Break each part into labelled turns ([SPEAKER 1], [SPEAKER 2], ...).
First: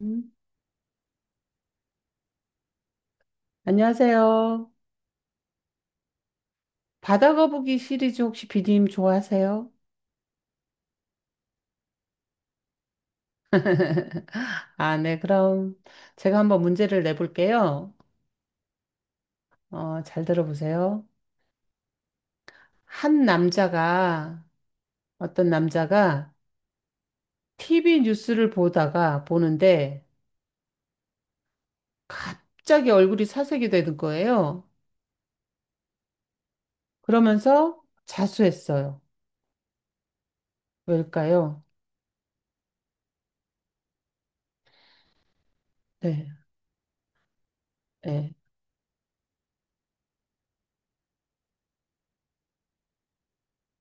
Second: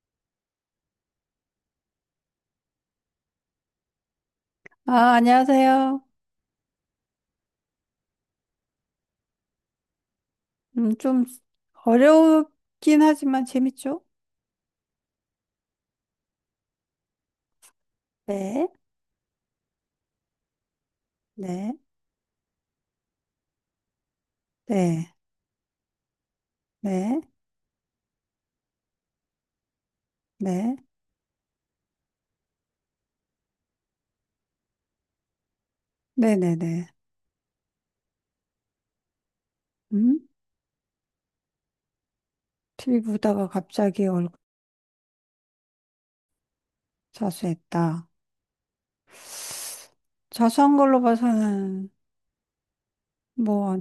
[SPEAKER 1] 음. 안녕하세요.
[SPEAKER 2] 아, 안녕하세요.
[SPEAKER 1] 바다 거북이 시리즈 혹시 비디님 좋아하세요?
[SPEAKER 2] 좀 어렵긴 하지만 재밌죠?
[SPEAKER 1] 아, 네. 그럼 제가 한번 문제를 내볼게요.
[SPEAKER 2] 네,
[SPEAKER 1] 잘 들어보세요.
[SPEAKER 2] 네,
[SPEAKER 1] 한 남자가,
[SPEAKER 2] 네,
[SPEAKER 1] 어떤 남자가
[SPEAKER 2] 네,
[SPEAKER 1] TV 뉴스를 보다가 보는데
[SPEAKER 2] 네,
[SPEAKER 1] 갑자기 얼굴이 사색이 되는 거예요.
[SPEAKER 2] 네네네.
[SPEAKER 1] 그러면서 자수했어요.
[SPEAKER 2] 음?
[SPEAKER 1] 왜일까요?
[SPEAKER 2] TV 보다가 갑자기 얼굴
[SPEAKER 1] 네.
[SPEAKER 2] 자수했다.
[SPEAKER 1] 네.
[SPEAKER 2] 자수한 걸로 봐서는 뭐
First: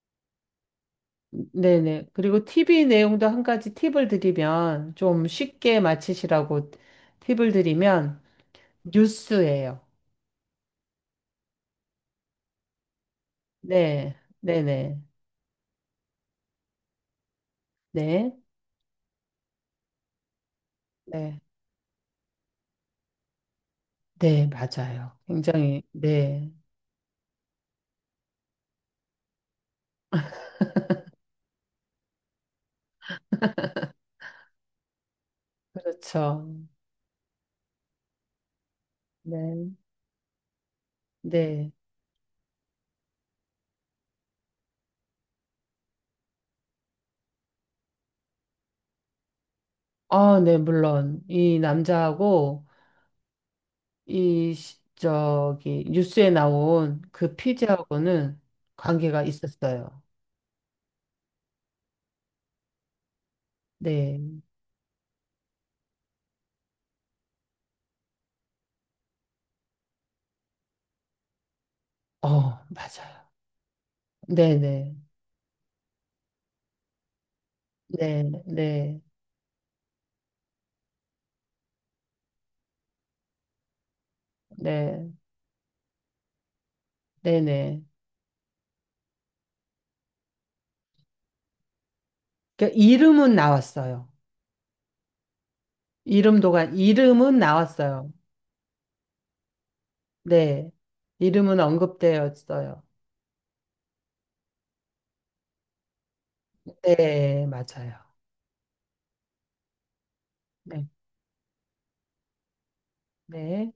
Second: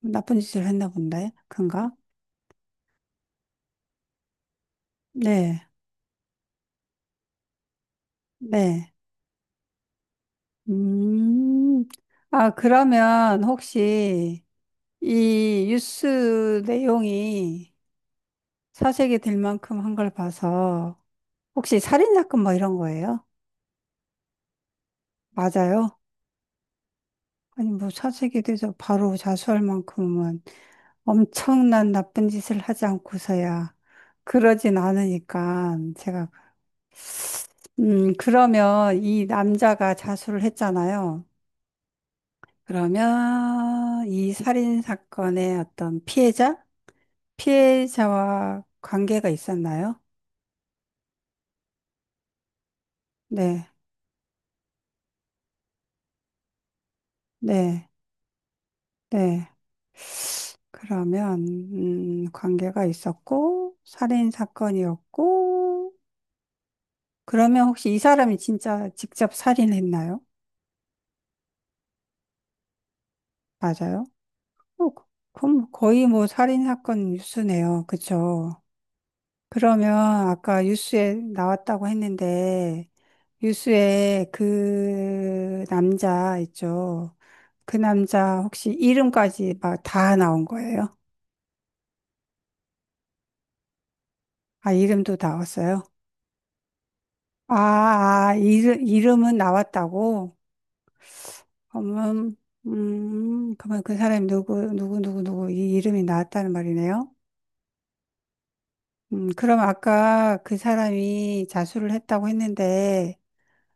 [SPEAKER 2] 나쁜 짓을 했나 본데, 그런가?
[SPEAKER 1] 네네. 그리고 TV 내용도 한 가지 팁을 드리면, 좀
[SPEAKER 2] 네,
[SPEAKER 1] 쉽게 맞히시라고 팁을 드리면,
[SPEAKER 2] 네.
[SPEAKER 1] 뉴스예요.
[SPEAKER 2] 음, 아, 그러면
[SPEAKER 1] 네,
[SPEAKER 2] 혹시
[SPEAKER 1] 네네.
[SPEAKER 2] 이 뉴스 내용이
[SPEAKER 1] 네,
[SPEAKER 2] 사색이 될 만큼 한 걸 봐서
[SPEAKER 1] 네.
[SPEAKER 2] 혹시 살인사건 뭐 이런 거예요?
[SPEAKER 1] 네, 맞아요. 굉장히,
[SPEAKER 2] 맞아요?
[SPEAKER 1] 네.
[SPEAKER 2] 아니, 뭐 사색이 돼서 바로 자수할 만큼은 엄청난 나쁜 짓을 하지 않고서야 그러진 않으니까 제가,
[SPEAKER 1] 그렇죠.
[SPEAKER 2] 그러면 이
[SPEAKER 1] 네,
[SPEAKER 2] 남자가 자수를 했잖아요.
[SPEAKER 1] 네.
[SPEAKER 2] 그러면 이 살인사건의 어떤 피해자? 피해자와 관계가 있었나요?
[SPEAKER 1] 아, 네, 물론. 이 남자하고,
[SPEAKER 2] 네,
[SPEAKER 1] 뉴스에 나온 그
[SPEAKER 2] 네,
[SPEAKER 1] 피지하고는 관계가
[SPEAKER 2] 네.
[SPEAKER 1] 있었어요.
[SPEAKER 2] 그러면, 관계가 있었고,
[SPEAKER 1] 네.
[SPEAKER 2] 살인사건이었고, 그러면 혹시 이 사람이 진짜 직접 살인했나요?
[SPEAKER 1] 어, 맞아요.
[SPEAKER 2] 맞아요? 어,
[SPEAKER 1] 네네.
[SPEAKER 2] 그럼 거의 뭐 살인 사건 뉴스네요.
[SPEAKER 1] 네,
[SPEAKER 2] 그쵸?
[SPEAKER 1] 네.
[SPEAKER 2] 그러면 아까 뉴스에 나왔다고 했는데, 뉴스에
[SPEAKER 1] 네,
[SPEAKER 2] 그 남자 있죠? 그
[SPEAKER 1] 네네.
[SPEAKER 2] 남자 혹시 이름까지 막 다 나온 거예요?
[SPEAKER 1] 그러니까 이름은 나왔어요.
[SPEAKER 2] 아, 이름도 나왔어요?
[SPEAKER 1] 이름은
[SPEAKER 2] 아,
[SPEAKER 1] 나왔어요.
[SPEAKER 2] 아, 이름, 이름은 나왔다고?
[SPEAKER 1] 네. 이름은
[SPEAKER 2] 그러면,
[SPEAKER 1] 언급되었어요.
[SPEAKER 2] 그러면 그 사람이 누구, 누구, 누구, 누구, 이 이름이 나왔다는 말이네요?
[SPEAKER 1] 네, 맞아요.
[SPEAKER 2] 그럼 아까 그
[SPEAKER 1] 네,
[SPEAKER 2] 사람이 자수를 했다고 했는데,
[SPEAKER 1] 네.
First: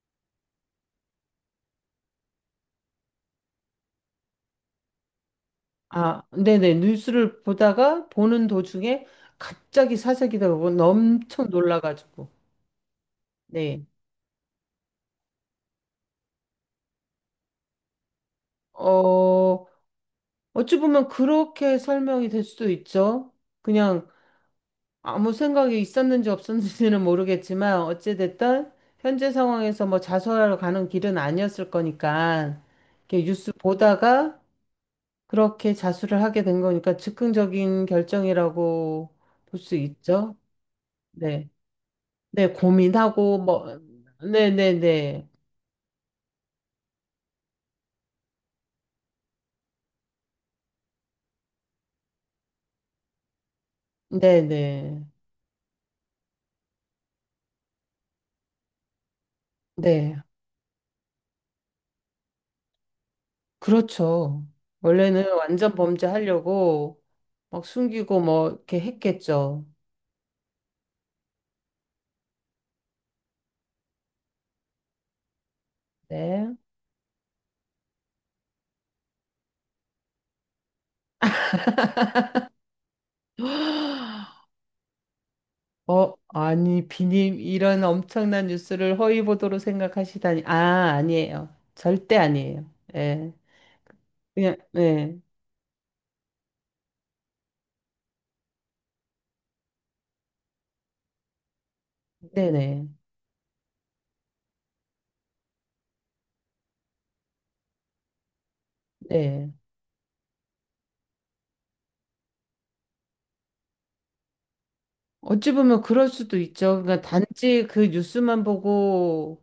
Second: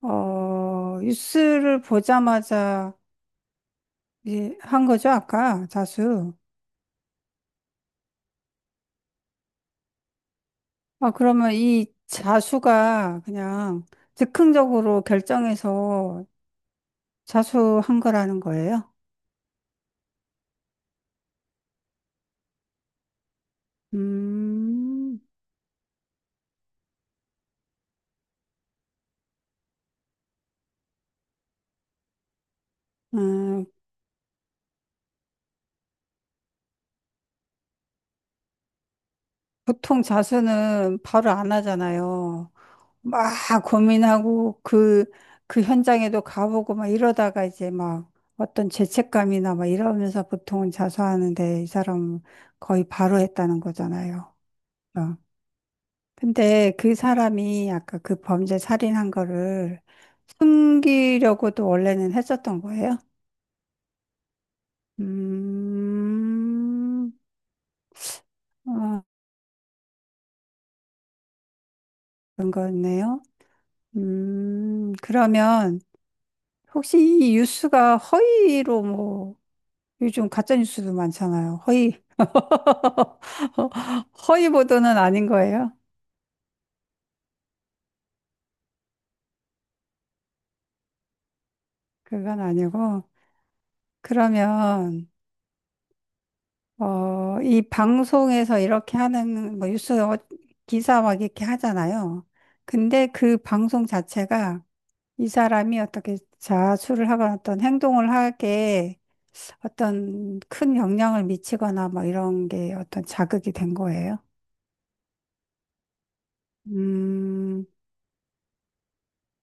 [SPEAKER 2] 어, 뉴스를 보자마자 이제 한 거죠, 아까
[SPEAKER 1] 아,
[SPEAKER 2] 자수.
[SPEAKER 1] 네네. 뉴스를 보다가 보는 도중에 갑자기 사재기가 오고
[SPEAKER 2] 아,
[SPEAKER 1] 엄청
[SPEAKER 2] 그러면 이
[SPEAKER 1] 놀라가지고.
[SPEAKER 2] 자수가
[SPEAKER 1] 네.
[SPEAKER 2] 그냥 즉흥적으로 결정해서 자수한 거라는 거예요?
[SPEAKER 1] 어, 어찌 보면 그렇게 설명이 될 수도 있죠. 그냥
[SPEAKER 2] 음,
[SPEAKER 1] 아무 생각이 있었는지 없었는지는 모르겠지만 어찌됐든 현재 상황에서 뭐 자수하러 가는 길은 아니었을 거니까 이렇게 뉴스
[SPEAKER 2] 음,
[SPEAKER 1] 보다가 그렇게 자수를 하게 된 거니까 즉흥적인 결정이라고 볼 수
[SPEAKER 2] 보통
[SPEAKER 1] 있죠.
[SPEAKER 2] 자수는 바로
[SPEAKER 1] 네.
[SPEAKER 2] 안 하잖아요.
[SPEAKER 1] 네,
[SPEAKER 2] 막
[SPEAKER 1] 고민하고 뭐 네,
[SPEAKER 2] 고민하고
[SPEAKER 1] 네,
[SPEAKER 2] 그,
[SPEAKER 1] 네.
[SPEAKER 2] 그 현장에도 가보고 막 이러다가 이제 막 어떤 죄책감이나 막 이러면서 보통은 자수하는데 이 사람은 거의 바로 했다는 거잖아요.
[SPEAKER 1] 네, 네.
[SPEAKER 2] 어. 근데 그 사람이 아까 그 범죄 살인한 거를
[SPEAKER 1] 네.
[SPEAKER 2] 숨기려고도 원래는 했었던 거예요?
[SPEAKER 1] 그렇죠. 원래는 완전 범죄하려고
[SPEAKER 2] 음,
[SPEAKER 1] 막 숨기고 뭐 이렇게
[SPEAKER 2] 아,
[SPEAKER 1] 했겠죠.
[SPEAKER 2] 그런 거였네요. 그러면
[SPEAKER 1] 네.
[SPEAKER 2] 혹시 이 뉴스가 허위로 뭐 요즘 가짜뉴스도 많잖아요. 허위, 허위 보도는 아닌 거예요.
[SPEAKER 1] 어, 아니, 비님, 이런 엄청난 뉴스를 허위 보도로 생각하시다니. 아, 아니에요. 절대
[SPEAKER 2] 그건
[SPEAKER 1] 아니에요.
[SPEAKER 2] 아니고.
[SPEAKER 1] 예. 그냥,
[SPEAKER 2] 그러면,
[SPEAKER 1] 네.
[SPEAKER 2] 어, 이 방송에서 이렇게 하는, 뭐, 기사 막 이렇게 하잖아요.
[SPEAKER 1] 네네.
[SPEAKER 2] 근데 그 방송 자체가 이 사람이 어떻게 자수를 하거나 어떤 행동을 하게
[SPEAKER 1] 네.
[SPEAKER 2] 어떤 큰 영향을 미치거나 막 이런 게 어떤 자극이 된 거예요.
[SPEAKER 1] 어찌 보면 그럴 수도 있죠. 그러니까 단지
[SPEAKER 2] 음,
[SPEAKER 1] 그 뉴스만 보고,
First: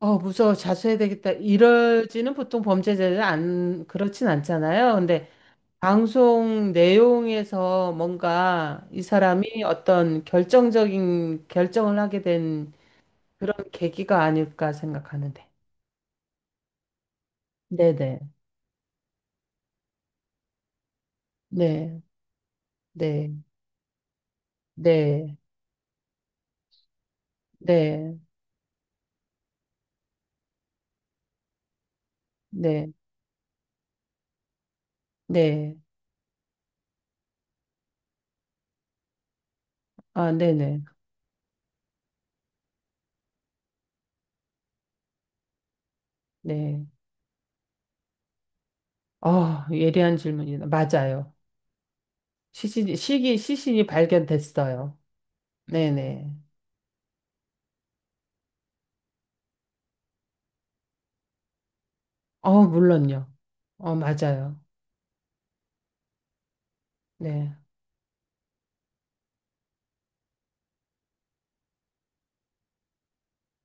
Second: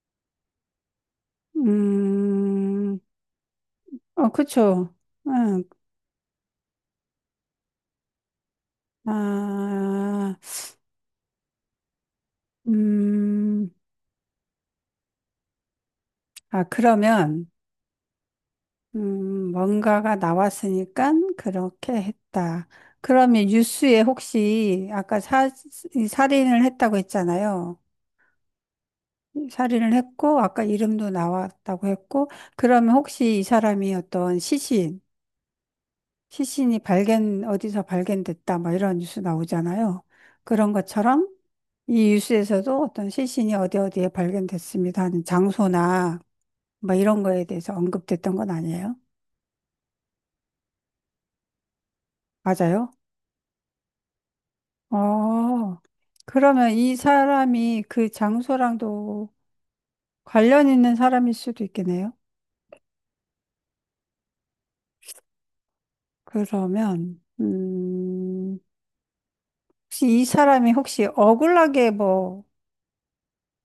[SPEAKER 1] 어, 무서워, 자수해야 되겠다. 이러지는 보통
[SPEAKER 2] 음,
[SPEAKER 1] 범죄자들은 안, 그렇진
[SPEAKER 2] 어,
[SPEAKER 1] 않잖아요.
[SPEAKER 2] 그쵸.
[SPEAKER 1] 근데
[SPEAKER 2] 응.
[SPEAKER 1] 방송 내용에서 뭔가 이 사람이 어떤
[SPEAKER 2] 아,
[SPEAKER 1] 결정적인 결정을 하게 된 그런
[SPEAKER 2] 음,
[SPEAKER 1] 계기가 아닐까 생각하는데.
[SPEAKER 2] 아, 그러면,
[SPEAKER 1] 네네.
[SPEAKER 2] 뭔가가 나왔으니까 그렇게
[SPEAKER 1] 네.
[SPEAKER 2] 했다.
[SPEAKER 1] 네.
[SPEAKER 2] 그러면 뉴스에 혹시 아까
[SPEAKER 1] 네.
[SPEAKER 2] 사, 이 살인을 했다고 했잖아요.
[SPEAKER 1] 네.
[SPEAKER 2] 살인을 했고, 아까 이름도 나왔다고 했고,
[SPEAKER 1] 네.
[SPEAKER 2] 그러면 혹시 이 사람이
[SPEAKER 1] 네.
[SPEAKER 2] 시신이 발견, 어디서 발견됐다, 뭐 이런 뉴스 나오잖아요.
[SPEAKER 1] 아,
[SPEAKER 2] 그런
[SPEAKER 1] 네네.
[SPEAKER 2] 것처럼 이 뉴스에서도 어떤 시신이 어디 어디에 발견됐습니다 하는 장소나
[SPEAKER 1] 네.
[SPEAKER 2] 뭐 이런 거에 대해서 언급됐던 건 아니에요?
[SPEAKER 1] 아, 예리한 질문이다. 맞아요.
[SPEAKER 2] 맞아요?
[SPEAKER 1] 시신이 발견됐어요.
[SPEAKER 2] 어,
[SPEAKER 1] 네네.
[SPEAKER 2] 그러면 이 사람이 그 장소랑도 관련 있는 사람일 수도 있겠네요?
[SPEAKER 1] 어, 물론요. 어, 맞아요.
[SPEAKER 2] 그러면,
[SPEAKER 1] 네.
[SPEAKER 2] 혹시 이 사람이 혹시 억울하게 뭐,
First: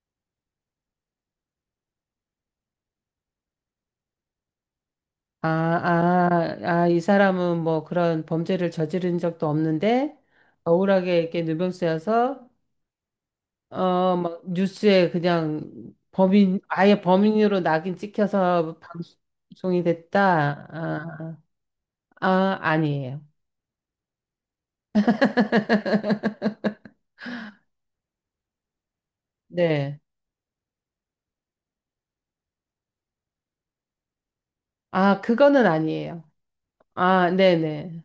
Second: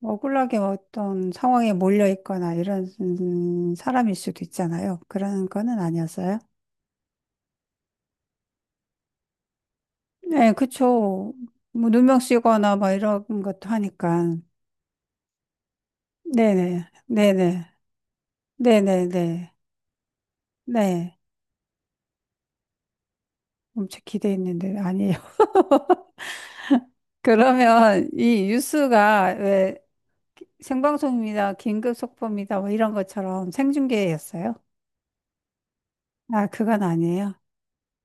[SPEAKER 2] 억울하게 어떤 상황에 몰려 있거나 이런 사람일 수도 있잖아요.
[SPEAKER 1] 아,
[SPEAKER 2] 그런 거는 아니었어요?
[SPEAKER 1] 아, 아, 이 사람은 뭐 그런 범죄를 저지른 적도 없는데,
[SPEAKER 2] 네,
[SPEAKER 1] 억울하게
[SPEAKER 2] 그쵸.
[SPEAKER 1] 이렇게
[SPEAKER 2] 뭐 누명
[SPEAKER 1] 누명쓰여서
[SPEAKER 2] 쓰거나 막 이런 것도
[SPEAKER 1] 어,
[SPEAKER 2] 하니까.
[SPEAKER 1] 막 뉴스에 그냥 범인,
[SPEAKER 2] 네네,
[SPEAKER 1] 아예 범인으로
[SPEAKER 2] 네네,
[SPEAKER 1] 낙인 찍혀서
[SPEAKER 2] 네네네.
[SPEAKER 1] 방송이 됐다.
[SPEAKER 2] 네.
[SPEAKER 1] 아, 아니에요.
[SPEAKER 2] 엄청 기대했는데 아니에요. 그러면 이 뉴스가 왜
[SPEAKER 1] 네.
[SPEAKER 2] 생방송입니다, 긴급 속보입니다, 뭐 이런 것처럼 생중계였어요?
[SPEAKER 1] 아, 그거는 아니에요.
[SPEAKER 2] 아, 그건
[SPEAKER 1] 아,
[SPEAKER 2] 아니에요.
[SPEAKER 1] 네네.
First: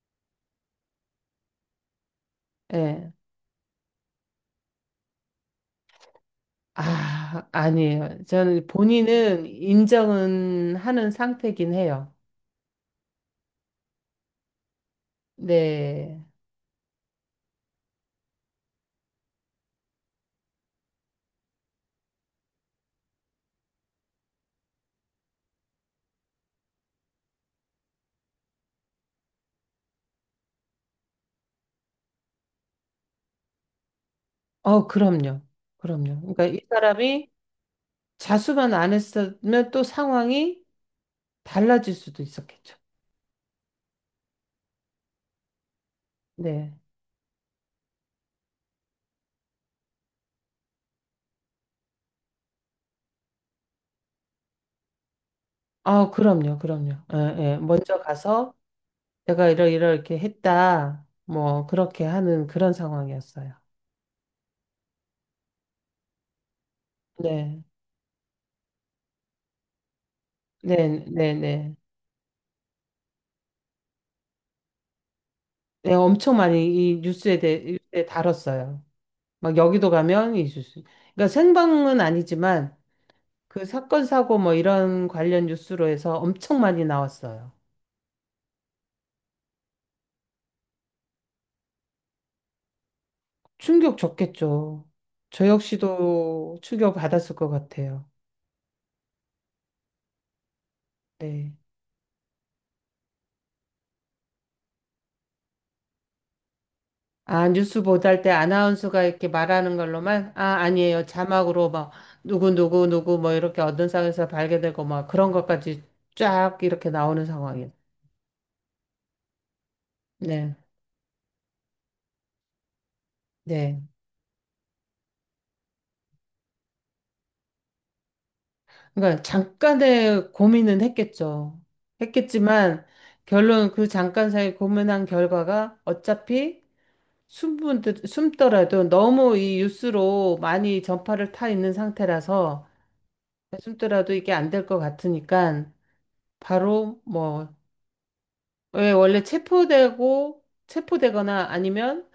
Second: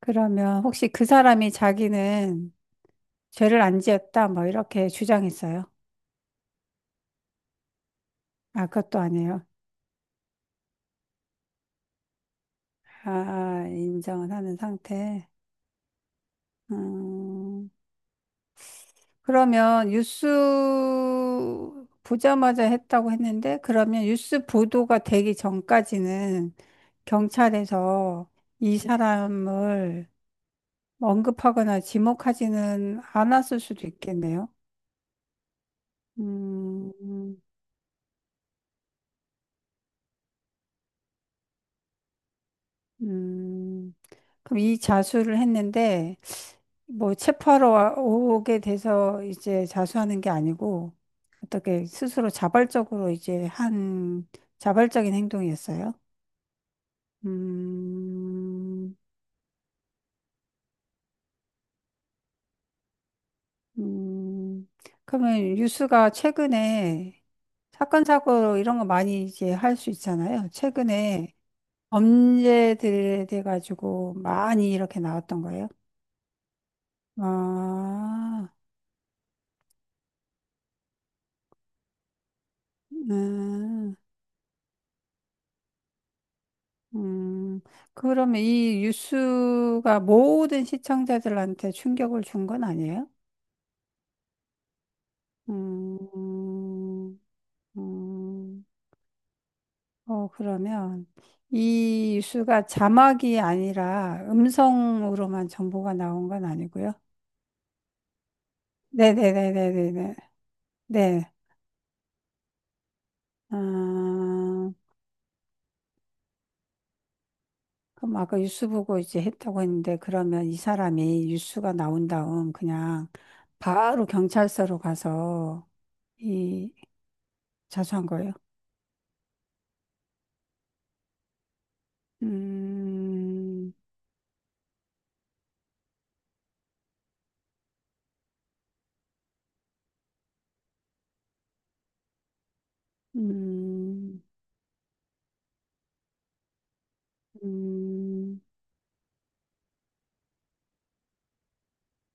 [SPEAKER 2] 그러면 혹시 그 사람이 자기는
[SPEAKER 1] 예.
[SPEAKER 2] 죄를 안 지었다, 뭐 이렇게 주장했어요?
[SPEAKER 1] 아, 아니에요. 저는
[SPEAKER 2] 아, 그것도 아니에요.
[SPEAKER 1] 본인은 인정은 하는 상태긴 해요.
[SPEAKER 2] 아, 인정을 하는 상태.
[SPEAKER 1] 네.
[SPEAKER 2] 음, 그러면 뉴스 보자마자 했다고 했는데, 그러면 뉴스 보도가 되기 전까지는 경찰에서 이 사람을 언급하거나 지목하지는 않았을 수도 있겠네요.
[SPEAKER 1] 어, 그럼요. 그럼요. 그러니까 이 사람이
[SPEAKER 2] 음,
[SPEAKER 1] 자수만 안 했으면 또 상황이 달라질 수도 있었겠죠.
[SPEAKER 2] 음, 그럼 이 자수를 했는데,
[SPEAKER 1] 네.
[SPEAKER 2] 뭐 오게 돼서 이제 자수하는 게 아니고, 어떻게 스스로 자발적으로 이제 한 자발적인 행동이었어요?
[SPEAKER 1] 아, 그럼요, 그럼요. 예, 예. 먼저 가서
[SPEAKER 2] 음,
[SPEAKER 1] 제가 이러 이렇게 했다. 뭐 그렇게 하는 그런 상황이었어요.
[SPEAKER 2] 음, 그러면 뉴스가 최근에
[SPEAKER 1] 네,
[SPEAKER 2] 사건, 사고 이런 거 많이 이제 할 수 있잖아요.
[SPEAKER 1] 네, 네,
[SPEAKER 2] 최근에
[SPEAKER 1] 네.
[SPEAKER 2] 범죄들에 대해 가지고 많이 이렇게 나왔던 거예요.
[SPEAKER 1] 네, 엄청 많이 이 뉴스에 대해 뉴스에
[SPEAKER 2] 아.
[SPEAKER 1] 다뤘어요. 막 여기도 가면 이 뉴스. 그러니까 생방은 아니지만 그
[SPEAKER 2] 음,
[SPEAKER 1] 사건 사고 뭐 이런 관련 뉴스로 해서 엄청 많이 나왔어요.
[SPEAKER 2] 음. 그러면 이 뉴스가 모든 시청자들한테 충격을 준 건 아니에요?
[SPEAKER 1] 충격 줬겠죠. 저 역시도 충격
[SPEAKER 2] 음,
[SPEAKER 1] 받았을 것 같아요.
[SPEAKER 2] 음. 어, 그러면
[SPEAKER 1] 네.
[SPEAKER 2] 이 뉴스가 자막이 아니라 음성으로만 정보가 나온 건 아니고요.
[SPEAKER 1] 아, 뉴스 보도할 때 아나운서가 이렇게 말하는
[SPEAKER 2] 네네네네네네.
[SPEAKER 1] 걸로만? 아, 아니에요.
[SPEAKER 2] 네.
[SPEAKER 1] 자막으로 막, 누구, 누구, 누구, 뭐, 이렇게 어떤 상황에서
[SPEAKER 2] 아,
[SPEAKER 1] 발견되고, 막, 그런 것까지 쫙 이렇게 나오는 상황이에요.
[SPEAKER 2] 그럼 아까 뉴스 보고 이제 했다고 했는데 그러면
[SPEAKER 1] 네,
[SPEAKER 2] 이 사람이 뉴스가 나온 다음 그냥
[SPEAKER 1] 네.
[SPEAKER 2] 바로 경찰서로 가서 이 자수한 거예요.
[SPEAKER 1] 그러니까, 잠깐의 고민은 했겠죠. 했겠지만, 결론,
[SPEAKER 2] 음,
[SPEAKER 1] 그 잠깐 사이 고민한 결과가 어차피 숨더라도 너무 이 뉴스로 많이 전파를 타 있는 상태라서, 숨더라도
[SPEAKER 2] 음,
[SPEAKER 1] 이게 안 될 것 같으니까, 바로 뭐,
[SPEAKER 2] 음,
[SPEAKER 1] 왜 원래 체포되고 체포되거나 아니면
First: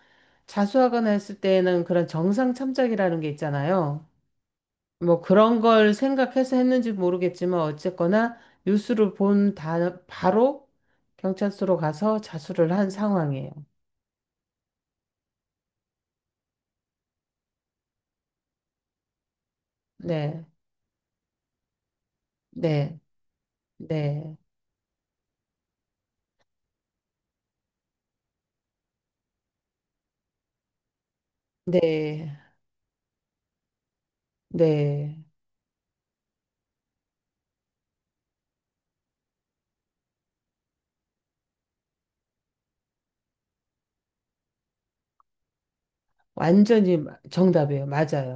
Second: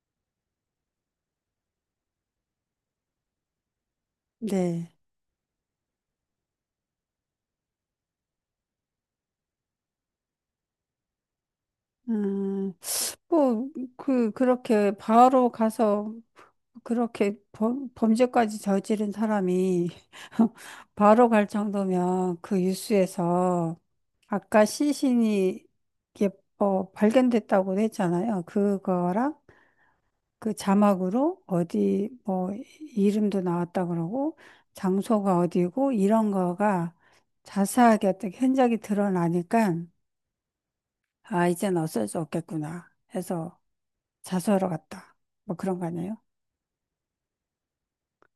[SPEAKER 1] 자수하거나 했을 때에는 그런 정상 참작이라는 게 있잖아요.
[SPEAKER 2] 네.
[SPEAKER 1] 뭐 그런 걸 생각해서 했는지 모르겠지만 어쨌거나 바로 경찰서로
[SPEAKER 2] 아,
[SPEAKER 1] 가서 자수를 한 상황이에요.
[SPEAKER 2] 뭐, 그렇게 바로 가서 그렇게 범죄까지 저지른 사람이
[SPEAKER 1] 네,
[SPEAKER 2] 바로 갈 정도면 그
[SPEAKER 1] 네,
[SPEAKER 2] 뉴스에서
[SPEAKER 1] 네,
[SPEAKER 2] 아까 시신이 이게 뭐 발견됐다고 했잖아요. 그거랑 그 자막으로 어디
[SPEAKER 1] 네,
[SPEAKER 2] 뭐 이름도 나왔다 그러고
[SPEAKER 1] 네.
[SPEAKER 2] 장소가 어디고 이런 거가 자세하게 어떻게 흔적이 드러나니까 아, 이젠 어쩔 수 없겠구나 해서 자수하러 갔다. 뭐 그런 거 아니에요?
[SPEAKER 1] 정답이에요.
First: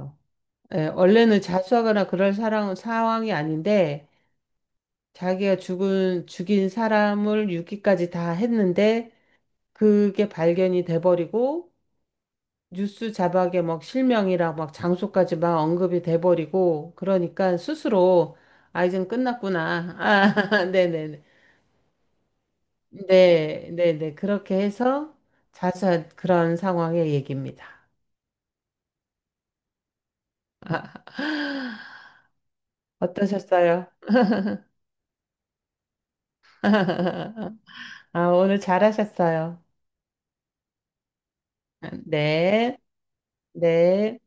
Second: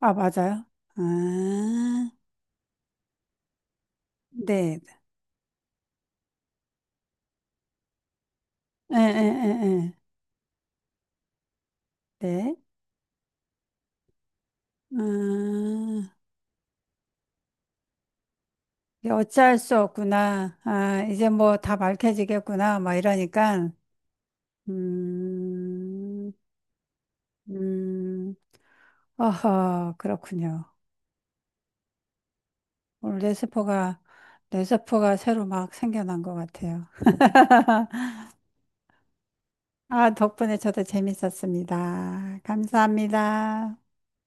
[SPEAKER 2] 아, 맞아요.
[SPEAKER 1] 예, 원래는 자수하거나
[SPEAKER 2] 아,
[SPEAKER 1] 그럴 상황이 아닌데
[SPEAKER 2] 네.
[SPEAKER 1] 자기가 죽인 사람을 유기까지 다
[SPEAKER 2] 에, 에,
[SPEAKER 1] 했는데
[SPEAKER 2] 에, 에.
[SPEAKER 1] 그게 발견이 돼버리고
[SPEAKER 2] 네.
[SPEAKER 1] 뉴스 자막에 막 실명이랑 막 장소까지 막 언급이
[SPEAKER 2] 아,
[SPEAKER 1] 돼버리고 그러니까 스스로 아, 이젠
[SPEAKER 2] 이게 어찌할 수
[SPEAKER 1] 끝났구나.
[SPEAKER 2] 없구나.
[SPEAKER 1] 아,
[SPEAKER 2] 아,
[SPEAKER 1] 네네네.
[SPEAKER 2] 이제 뭐 다 밝혀지겠구나. 막
[SPEAKER 1] 네,
[SPEAKER 2] 이러니까.
[SPEAKER 1] 네네. 그렇게 해서 자수한
[SPEAKER 2] 음,
[SPEAKER 1] 그런 상황의 얘기입니다.
[SPEAKER 2] 음, 어허, 그렇군요. 오늘
[SPEAKER 1] 어떠셨어요?
[SPEAKER 2] 뇌세포가, 뇌세포가 새로 막 생겨난 것 같아요.
[SPEAKER 1] 아, 오늘 잘하셨어요.
[SPEAKER 2] 아, 덕분에 저도 재밌었습니다.
[SPEAKER 1] 네,
[SPEAKER 2] 감사합니다.
[SPEAKER 1] 네.